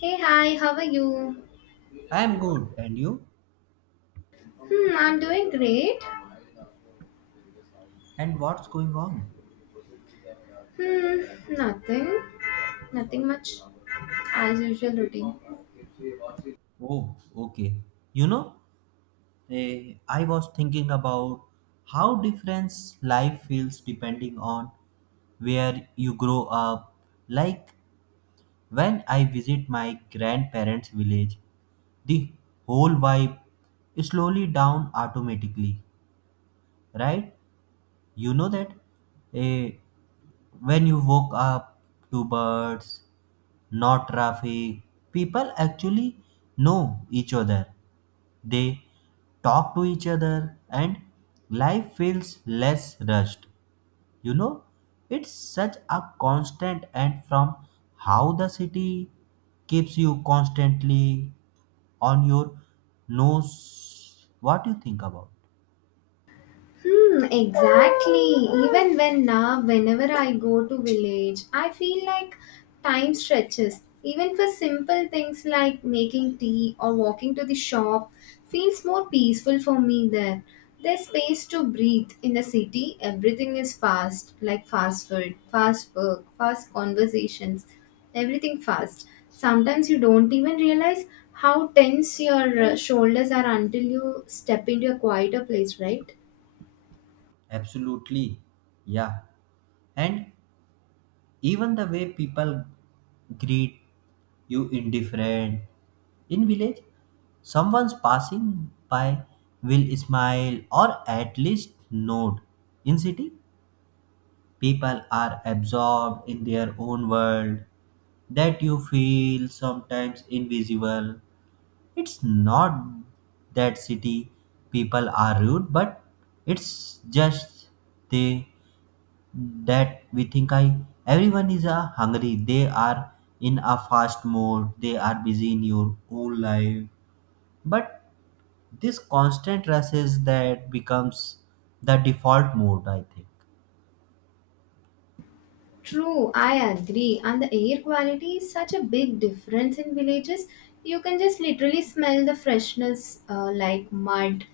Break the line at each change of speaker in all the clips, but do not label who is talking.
Hey, hi, how are you?
I am good, and you?
Hmm, I'm doing great.
And what's going on?
Hmm, nothing. Nothing much. As usual routine.
Oh, okay. You know, I was thinking about how different life feels depending on where you grow up. Like when I visit my grandparents' village, the whole vibe slowly down automatically, right? You know that eh, when you woke up to birds, not traffic, people actually know each other. They talk to each other and life feels less rushed. You know, it's such a constant and from how the city keeps you constantly on your nose. What do you think about?
Hmm, exactly. Even when now, whenever I go to village, I feel like time stretches. Even for simple things like making tea or walking to the shop feels more peaceful for me there. There's space to breathe. In the city, everything is fast, like fast food, fast work, fast conversations, everything fast. Sometimes you don't even realize how tense your shoulders are until you step into a quieter place, right?
Absolutely. Yeah. And even the way people greet you indifferent. In village, someone's passing by will smile or at least nod. In city, people are absorbed in their own world that you feel sometimes invisible. It's not that city people are rude, but it's just they that we think I everyone is hungry. They are in a fast mode. They are busy in your own life. But this constant rush is that becomes the default mode, I think.
True, I agree. And the air quality is such a big difference in villages. You can just literally smell the freshness, like mud,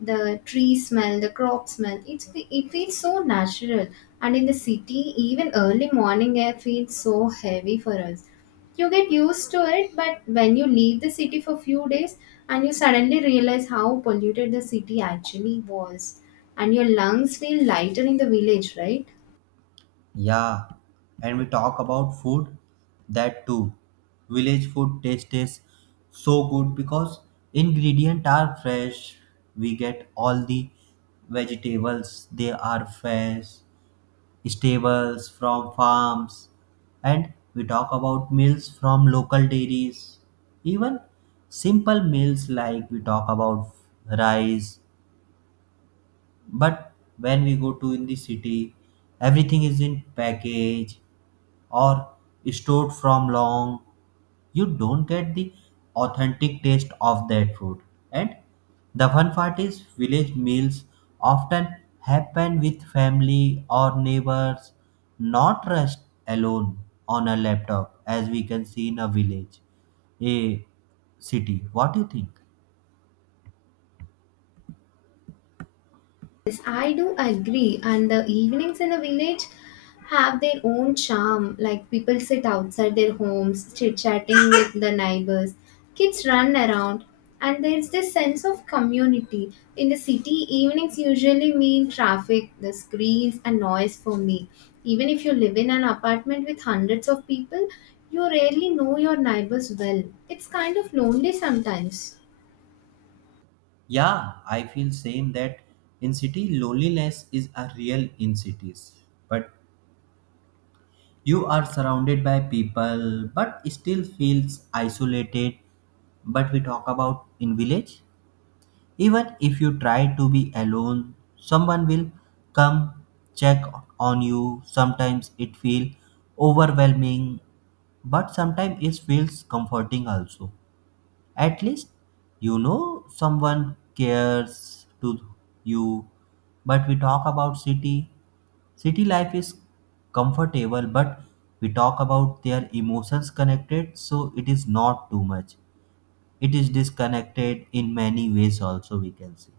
the tree smell, the crop smell. It feels so natural. And in the city, even early morning air feels so heavy for us. You get used to it, but when you leave the city for few days and you suddenly realize how polluted the city actually was, and your lungs feel lighter in the village, right?
Yeah, and we talk about food. That too, village food taste is so good because ingredients are fresh. We get all the vegetables. They are fresh stables from farms, and we talk about meals from local dairies. Even simple meals like we talk about rice, but when we go to in the city, everything is in package or stored from long. You don't get the authentic taste of that food. And the fun part is village meals often happen with family or neighbors, not rushed alone on a laptop as we can see in a village, a city. What do you think?
Yes, I do agree. And the evenings in a village have their own charm. Like people sit outside their homes, chit chatting with the neighbors, kids run around, and there's this sense of community. In the city, evenings usually mean traffic, the screens, and noise for me. Even if you live in an apartment with hundreds of people, you rarely know your neighbors well. It's kind of lonely sometimes.
Yeah, I feel same that in city loneliness is a real in cities. But you are surrounded by people but still feels isolated. But we talk about in village, even if you try to be alone, someone will come check on you. Sometimes it feel overwhelming, but sometimes it feels comforting also. At least you know someone cares to you. But we talk about city. City life is comfortable, but we talk about their emotions connected, so it is not too much. It is disconnected in many ways, also, we can say.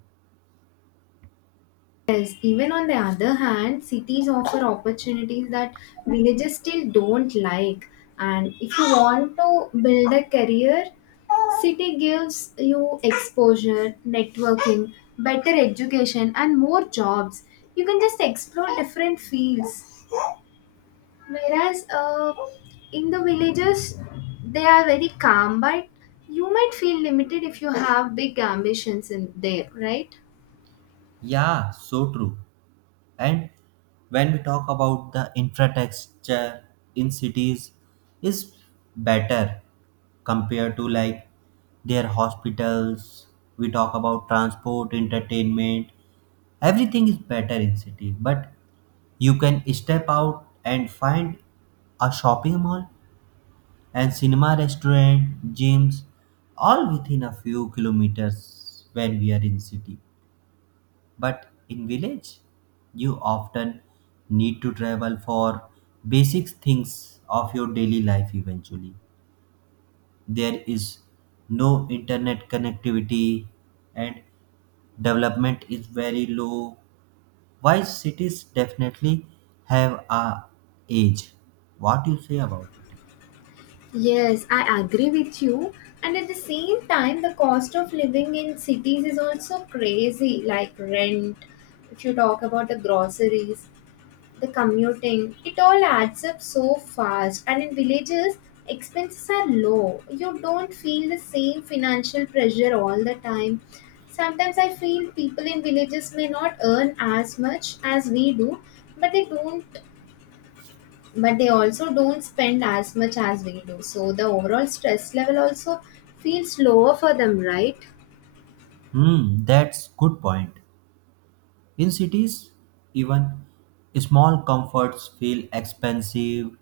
Yes, even on the other hand, cities offer opportunities that villages still don't like. And if you want to build a career, city gives you exposure, networking, better education, and more jobs. You can just explore different fields. Whereas in the villages, they are very calm, but you might feel limited if you have big ambitions in there, right?
Yeah, so true. And when we talk about the infrastructure in cities is better compared to like their hospitals. We talk about transport, entertainment, everything is better in city but you can step out and find a shopping mall and cinema restaurant gyms all within a few kilometers when we are in city but in village, you often need to travel for basic things of your daily life eventually. There is no internet connectivity and development is very low. Why cities definitely have a age? What do you say about it?
Yes, I agree with you. And at the same time, the cost of living in cities is also crazy, like rent. If you talk about the groceries, the commuting, it all adds up so fast. And in villages, expenses are low. You don't feel the same financial pressure all the time. Sometimes I feel people in villages may not earn as much as we do, but they don't but they also don't spend as much as we do, so the overall stress level also feels lower for them, right?
Hmm, that's good point. In cities, even small comforts feel expensive,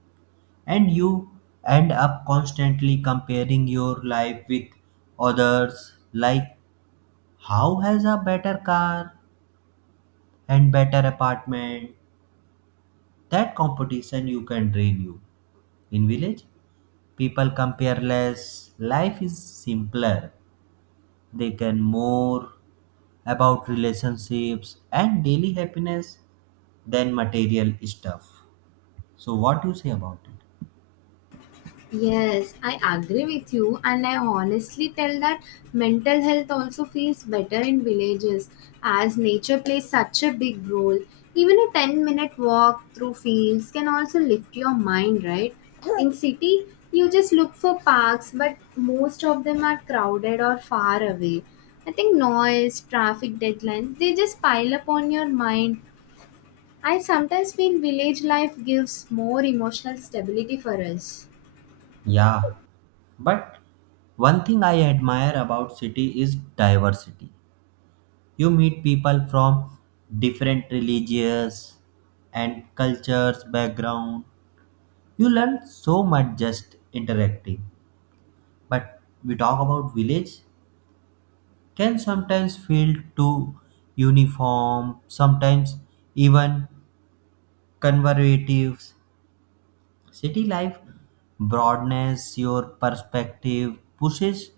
and you end up constantly comparing your life with others like how has a better car and better apartment that competition you can drain you in village people compare less life is simpler they can more about relationships and daily happiness than material stuff. So what do you say about it?
Yes, I agree with you, and I honestly tell that mental health also feels better in villages as nature plays such a big role. Even a 10-minute walk through fields can also lift your mind, right? In city, you just look for parks, but most of them are crowded or far away. I think noise, traffic deadlines, they just pile up on your mind. I sometimes feel village life gives more emotional stability for us.
Yeah, but one thing I admire about city is diversity. You meet people from different religious and cultures background. You learn so much just interacting. But we talk about village can sometimes feel too uniform, sometimes even conservative. City life broadens your perspective, pushes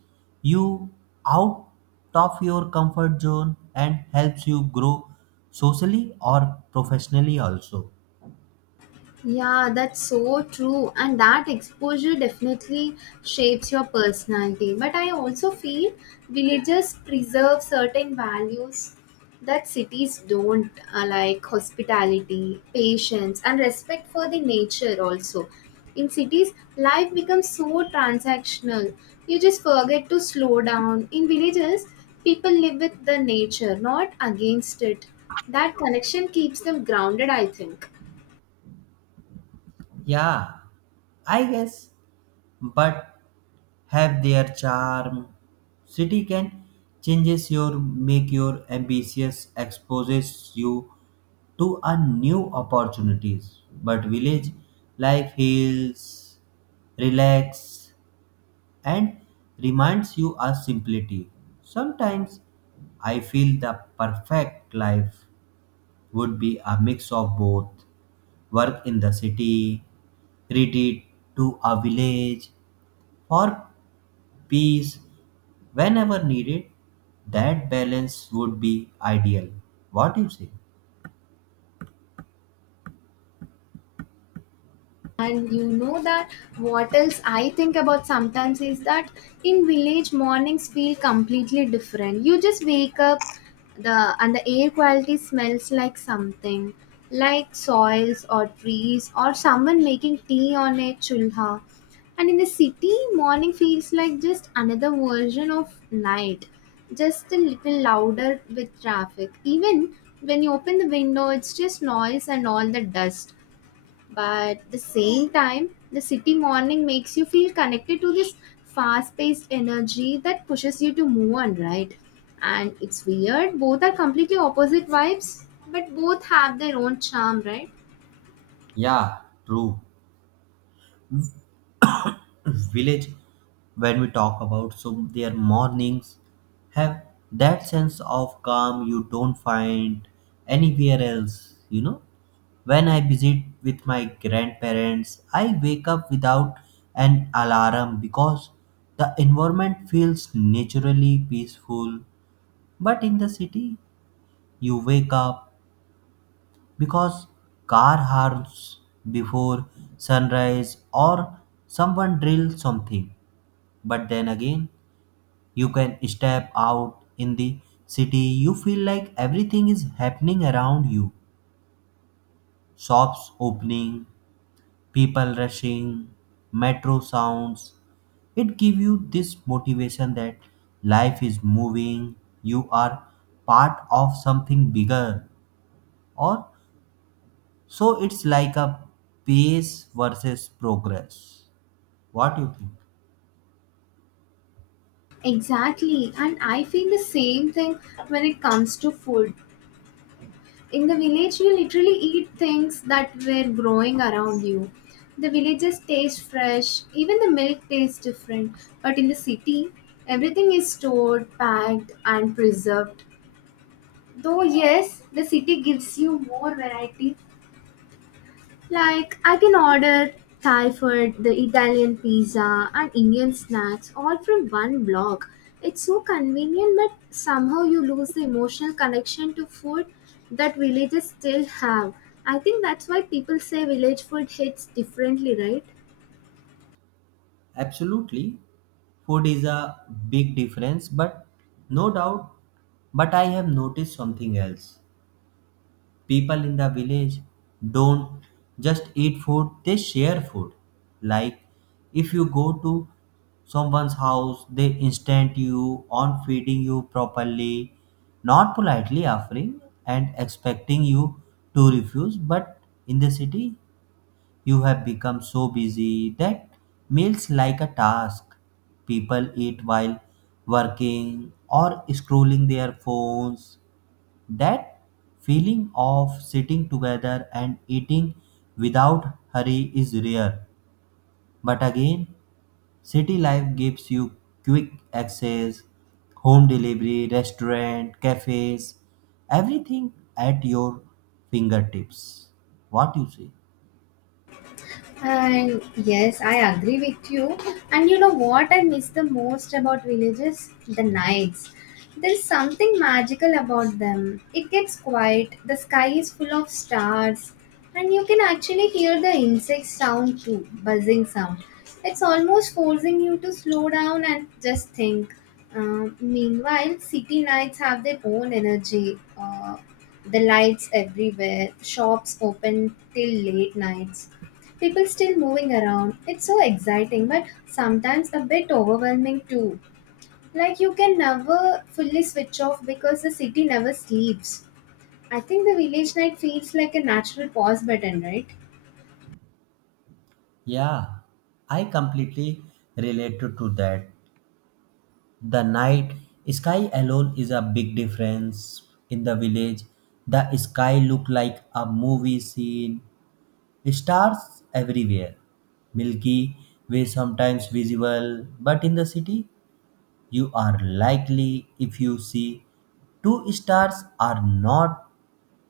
you out of your comfort zone, and helps you grow socially or professionally also.
Yeah, that's so true. And that exposure definitely shapes your personality. But I also feel villages preserve certain values that cities don't, like hospitality, patience, and respect for the nature, also. In cities, life becomes so transactional. You just forget to slow down. In villages, people live with the nature, not against it. That connection keeps them grounded, I think.
Yeah, I guess but have their charm. City can changes your make your ambitious exposes you to a new opportunities. But village life heals, relax, and reminds you of simplicity. Sometimes I feel the perfect life would be a mix of both work in the city, retreat to a village, or peace whenever needed, that balance would be ideal. What do you say?
And you know that what else I think about sometimes is that in village mornings feel completely different. You just wake up the and the air quality smells like something like soils or trees or someone making tea on a chulha. And in the city morning feels like just another version of night. Just a little louder with traffic. Even when you open the window, it's just noise and all the dust, but the same time the city morning makes you feel connected to this fast-paced energy that pushes you to move on, right? And it's weird, both are completely opposite vibes, but both have their own charm, right?
Yeah, true. Village, when we talk about, so their mornings have that sense of calm you don't find anywhere else, you know? When I visit with my grandparents, I wake up without an alarm because the environment feels naturally peaceful. But in the city, you wake up because car horns before sunrise or someone drill something but then again you can step out in the city you feel like everything is happening around you shops opening people rushing metro sounds it gives you this motivation that life is moving you are part of something bigger or so it's like a pace versus progress. What do you think?
Exactly, and I feel the same thing when it comes to food. In the village you literally eat things that were growing around you. The villages taste fresh, even the milk tastes different. But in the city everything is stored, packed and preserved. Though yes, the city gives you more variety, like, I can order Thai food, the Italian pizza, and Indian snacks all from one block. It's so convenient, but somehow you lose the emotional connection to food that villages still have. I think that's why people say village food hits differently, right?
Absolutely. Food is a big difference, but no doubt. But I have noticed something else. People in the village don't just eat food, they share food. Like if you go to someone's house, they instant you on feeding you properly, not politely offering and expecting you to refuse, but in the city you have become so busy that meals like a task. People eat while working or scrolling their phones. That feeling of sitting together and eating without hurry is rare. But again, city life gives you quick access, home delivery, restaurant, cafes, everything at your fingertips. What you say?
And yes, I agree with you. And you know what I miss the most about villages? The nights. There's something magical about them. It gets quiet, the sky is full of stars, and you can actually hear the insect sound too, buzzing sound. It's almost forcing you to slow down and just think. Meanwhile, city nights have their own energy. The lights everywhere, shops open till late nights. People still moving around. It's so exciting, but sometimes a bit overwhelming too. Like you can never fully switch off because the city never sleeps. I think the village night feels like a natural pause button, right?
Yeah, I completely relate to that. The night sky alone is a big difference in the village. The sky look like a movie scene. Stars everywhere. Milky Way sometimes visible, but in the city you are likely if you see two stars are not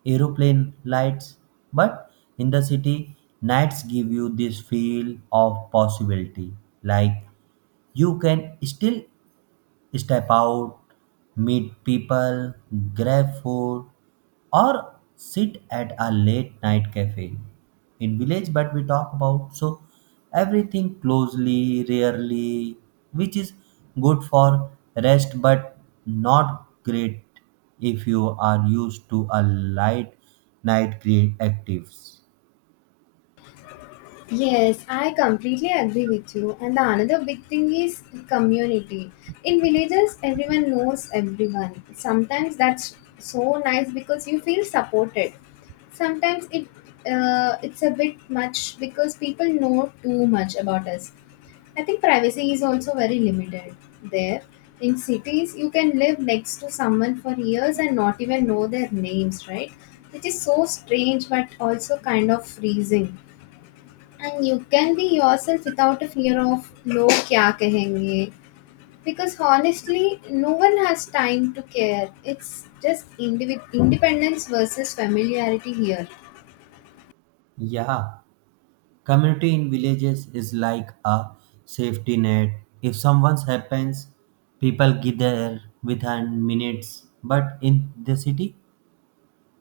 aeroplane lights but in the city nights give you this feel of possibility like you can still step out, meet people, grab food, or sit at a late night cafe in village but we talk about so everything closely rarely which is good for rest but not great if you are used to a light night create actives.
Yes, I completely agree with you. And the another big thing is community. In villages, everyone knows everyone. Sometimes that's so nice because you feel supported. Sometimes it's a bit much because people know too much about us. I think privacy is also very limited there. In cities, you can live next to someone for years and not even know their names, right? Which is so strange but also kind of freezing. And you can be yourself without a fear of log kya kahenge. Because honestly, no one has time to care. It's just independence versus familiarity here.
Yeah, community in villages is like a safety net. If someone happens, people gather within minutes. But in the city,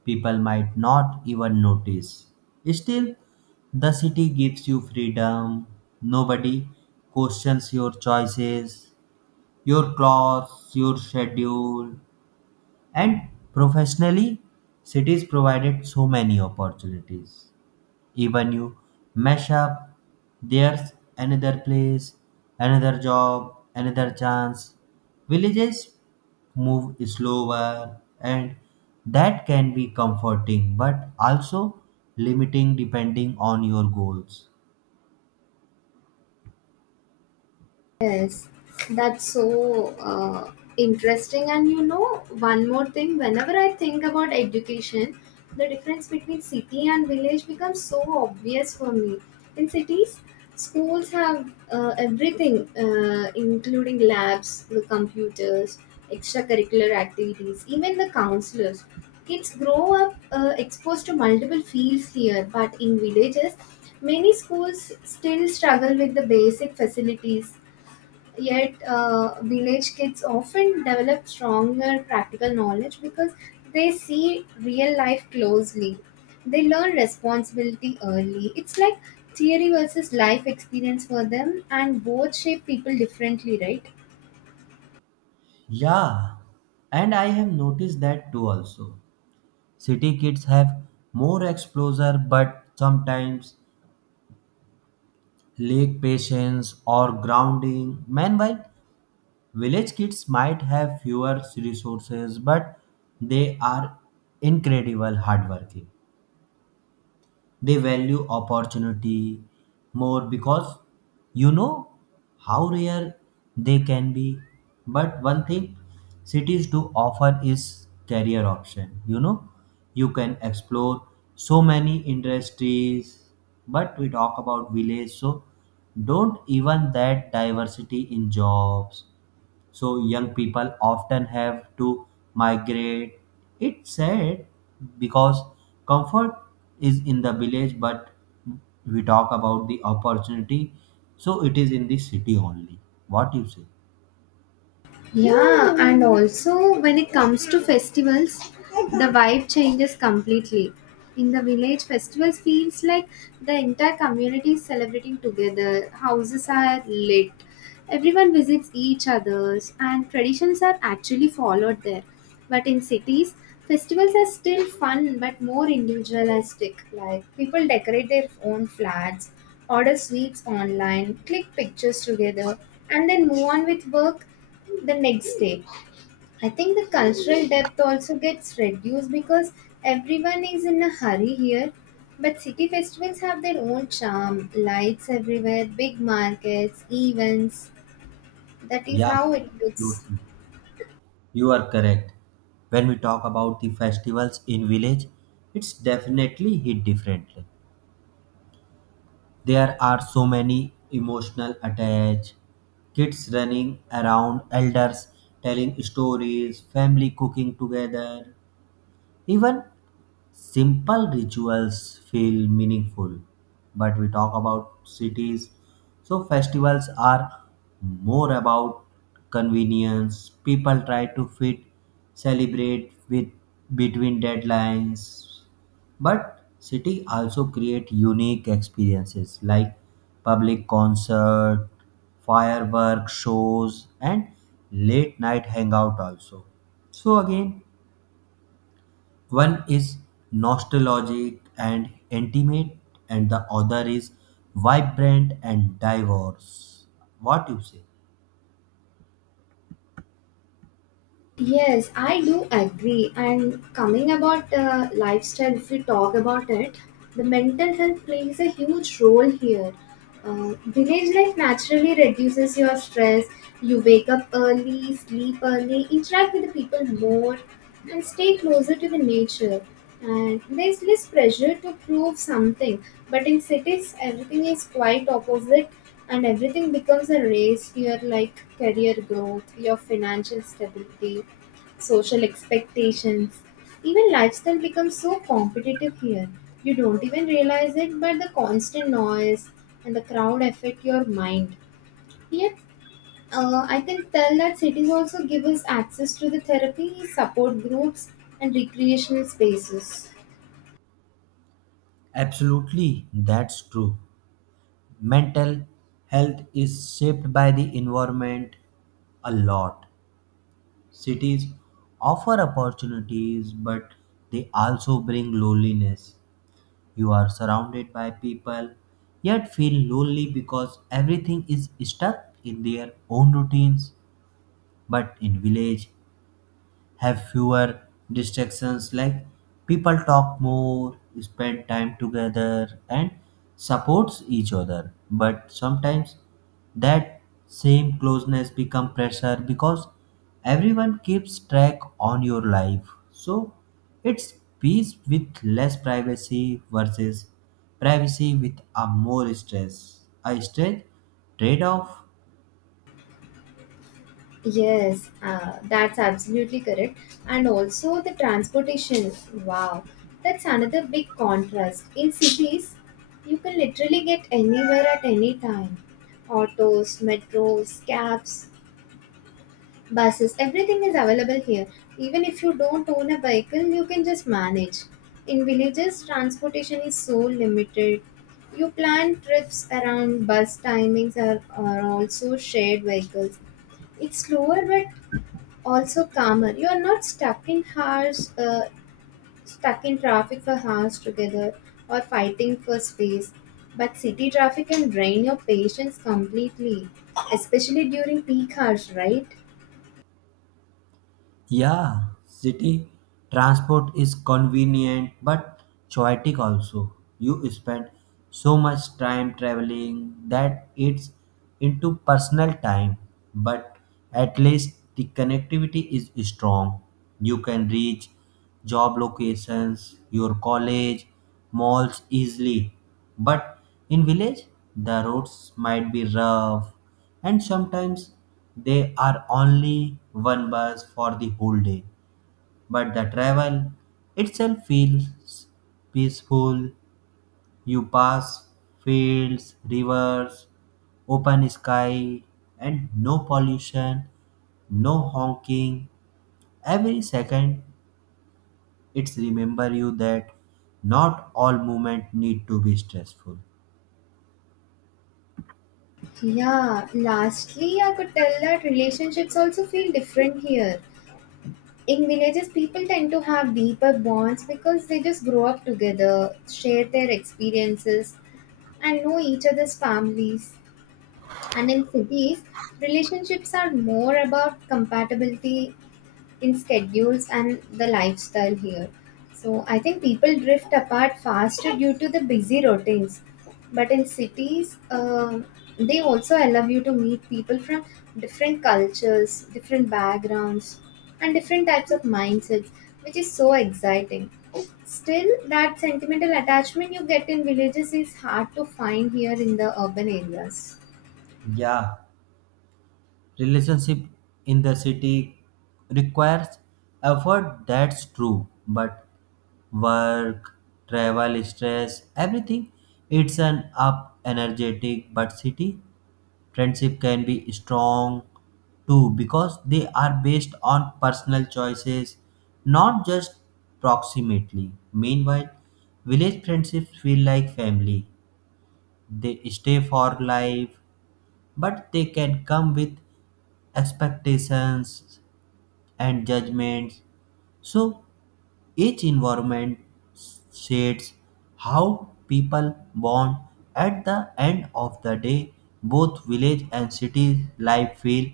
people might not even notice. Still, the city gives you freedom. Nobody questions your choices, your clothes, your schedule. And professionally, cities provided so many opportunities. Even you mess up, there's another place, another job, another chance. Villages move slower, and that can be comforting but also limiting depending on your goals.
Yes, that's so interesting. And you know, one more thing, whenever I think about education, the difference between city and village becomes so obvious for me. In cities, schools have everything, including labs, the computers, extracurricular activities, even the counselors. Kids grow up exposed to multiple fields here, but in villages, many schools still struggle with the basic facilities. Yet, village kids often develop stronger practical knowledge because they see real life closely. They learn responsibility early. It's like theory versus life experience for them, and both shape people differently, right?
Yeah, and I have noticed that too also. City kids have more exposure but sometimes lack patience or grounding. Meanwhile, village kids might have fewer resources, but they are incredible hardworking. They value opportunity more because you know how rare they can be. But one thing cities do offer is career option. You can explore so many industries, but we talk about village, so don't even that diversity in jobs so young people often have to migrate. It's sad because comfort is in the village but we talk about the opportunity so it is in the city only. What you say?
Yeah, and also when it comes to festivals, the vibe changes completely. In the village, festivals feels like the entire community is celebrating together. Houses are lit. Everyone visits each other's and traditions are actually followed there. But in cities, festivals are still fun but more individualistic. Like people decorate their own flats, order sweets online, click pictures together, and then move on with work the next day. I think the cultural depth also gets reduced because everyone is in a hurry here. But city festivals have their own charm, lights everywhere, big markets, events. That is
Yeah,
how it looks.
absolutely, you are correct. When we talk about the festivals in village it's definitely hit differently. There are so many emotional attached, kids running around, elders telling stories, family cooking together, even simple rituals feel meaningful. But we talk about cities, so festivals are more about convenience. People try to fit, celebrate with between deadlines. But city also create unique experiences like public concert, firework shows, and late night hangout also. So again, one is nostalgic and intimate, and the other is vibrant and diverse. What you say?
Yes, I do agree. And coming about lifestyle, if we talk about it, the mental health plays a huge role here. Village life naturally reduces your stress. You wake up early, sleep early, interact with the people more, and stay closer to the nature. And there's less pressure to prove something. But in cities, everything is quite opposite. And everything becomes a race here like career growth, your financial stability, social expectations. Even lifestyle becomes so competitive here. You don't even realize it, but the constant noise and the crowd affect your mind. Yet, I can tell that cities also give us access to the therapy, support groups, and recreational spaces.
Absolutely, that's true. Mental health is shaped by the environment a lot. Cities offer opportunities, but they also bring loneliness. You are surrounded by people, yet feel lonely because everything is stuck in their own routines. But in village have fewer distractions like people talk more spend time together and supports each other but sometimes that same closeness become pressure because everyone keeps track on your life so it's peace with less privacy versus privacy with a more stress a stress trade-off.
Yes, that's absolutely correct. And also the transportation. Wow, that's another big contrast. In cities, you can literally get anywhere at any time. Autos, metros, cabs, buses, everything is available here. Even if you don't own a vehicle, you can just manage. In villages, transportation is so limited. You plan trips around bus timings or also shared vehicles. It's slower, but also calmer. You are not stuck in hours, stuck in traffic for hours together, or fighting for space. But city traffic can drain your patience completely, especially during peak hours, right?
Yeah, city transport is convenient but chaotic also. You spend so much time traveling that it's into personal time, but at least the connectivity is strong. You can reach job locations, your college, malls easily. But in village, the roads might be rough and sometimes they are only one bus for the whole day. But the travel itself feels peaceful. You pass fields, rivers, open sky, and no pollution, no honking. Every second it's remember you that not all movement need to be stressful.
Yeah, lastly, I could tell that relationships also feel different here. In villages, people tend to have deeper bonds because they just grow up together, share their experiences, and know each other's families. And in cities, relationships are more about compatibility in schedules and the lifestyle here. So I think people drift apart faster due to the busy routines. But in cities, they also allow you to meet people from different cultures, different backgrounds, and different types of mindsets, which is so exciting. Still, that sentimental attachment you get in villages is hard to find here in the urban areas.
Yeah, relationship in the city requires effort, that's true, but work, travel, stress, everything. It's an up energetic but city friendship can be strong too because they are based on personal choices not just proximity. Meanwhile village friendships feel like family, they stay for life but they can come with expectations and judgments so each environment shapes how people bond. At the end of the day, both village and city life will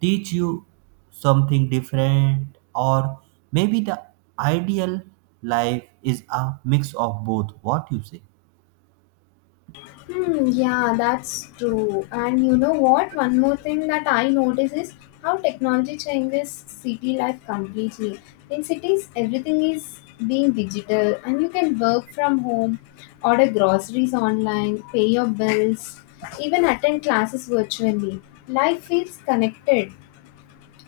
teach you something different, or maybe the ideal life is a mix of both. What you say?
Hmm, yeah, that's true. And you know what? One more thing that I notice is how technology changes city life completely. In cities, everything is being digital, and you can work from home, order groceries online, pay your bills, even attend classes virtually. Life feels connected,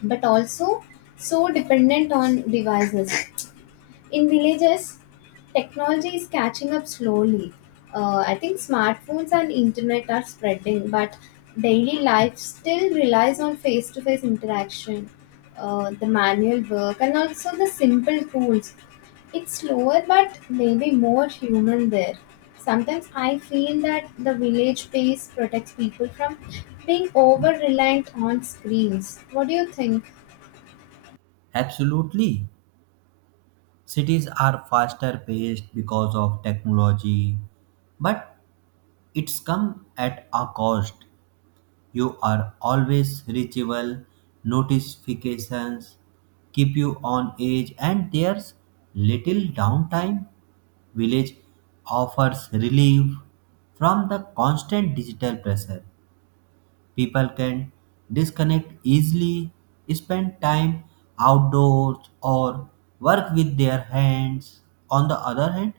but also so dependent on devices. In villages, technology is catching up slowly. I think smartphones and internet are spreading, but daily life still relies on face to face interaction, the manual work, and also the simple tools. It's slower, but maybe more human there. Sometimes I feel that the village space protects people from being over reliant on screens. What do you think?
Absolutely. Cities are faster paced because of technology, but it's come at a cost. You are always reachable, notifications keep you on edge, and there's little downtime. Village offers relief from the constant digital pressure. People can disconnect easily, spend time outdoors, or work with their hands. On the other hand,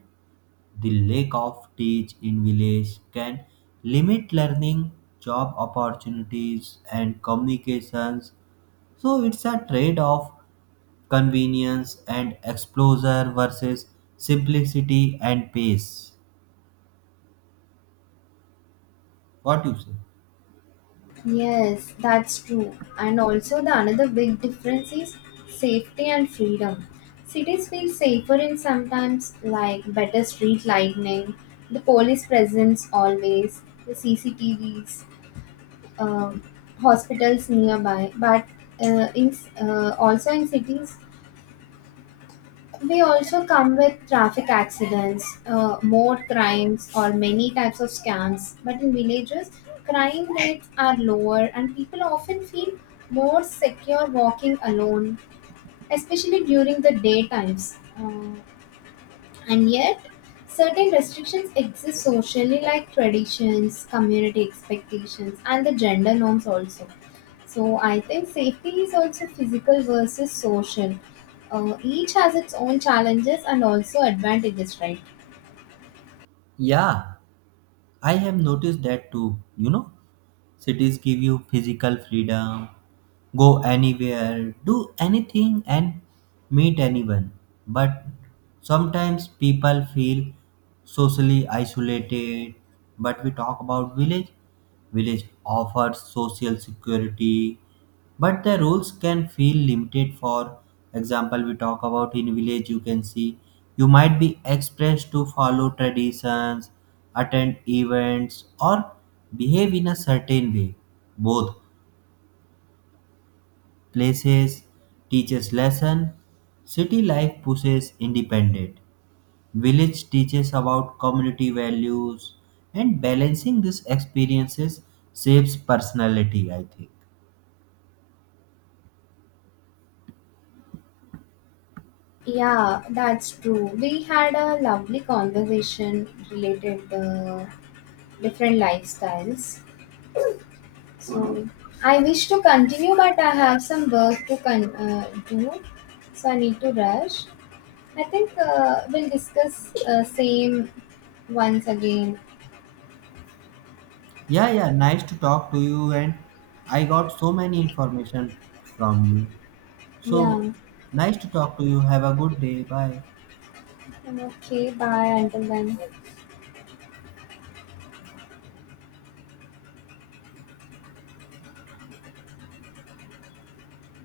the lack of teach in village can limit learning, job opportunities, and communications. So it's a trade off convenience and exposure versus simplicity and pace. What you say?
Yes, that's true. And also, the another big difference is safety and freedom. Cities feel safer in sometimes, like better street lighting, the police presence always, the CCTVs, um, hospitals nearby. But also in cities, they also come with traffic accidents, more crimes, or many types of scams. But in villages, crime rates are lower, and people often feel more secure walking alone, especially during the day times. And yet, certain restrictions exist socially, like traditions, community expectations, and the gender norms also. So, I think safety is also physical versus social. Each has its own challenges and also advantages, right?
Yeah, I have noticed that too. Cities give you physical freedom, go anywhere, do anything, and meet anyone. But sometimes people feel socially isolated. But we talk about village. Village offers social security, but the rules can feel limited. For example we talk about in village you can see you might be expressed to follow traditions, attend events or behave in a certain way. Both places teaches lesson, city life pushes independent, village teaches about community values and balancing these experiences shapes personality, I think.
Yeah, that's true. We had a lovely conversation related the different lifestyles. So I wish to continue, but I have some work to do, so I need to rush. I think we'll discuss same once again.
Yeah, yeah, nice to talk to you and I got so many information from you. So,
Yeah.
nice to talk to you. Have a good day. Bye.
Okay. Bye. Until then.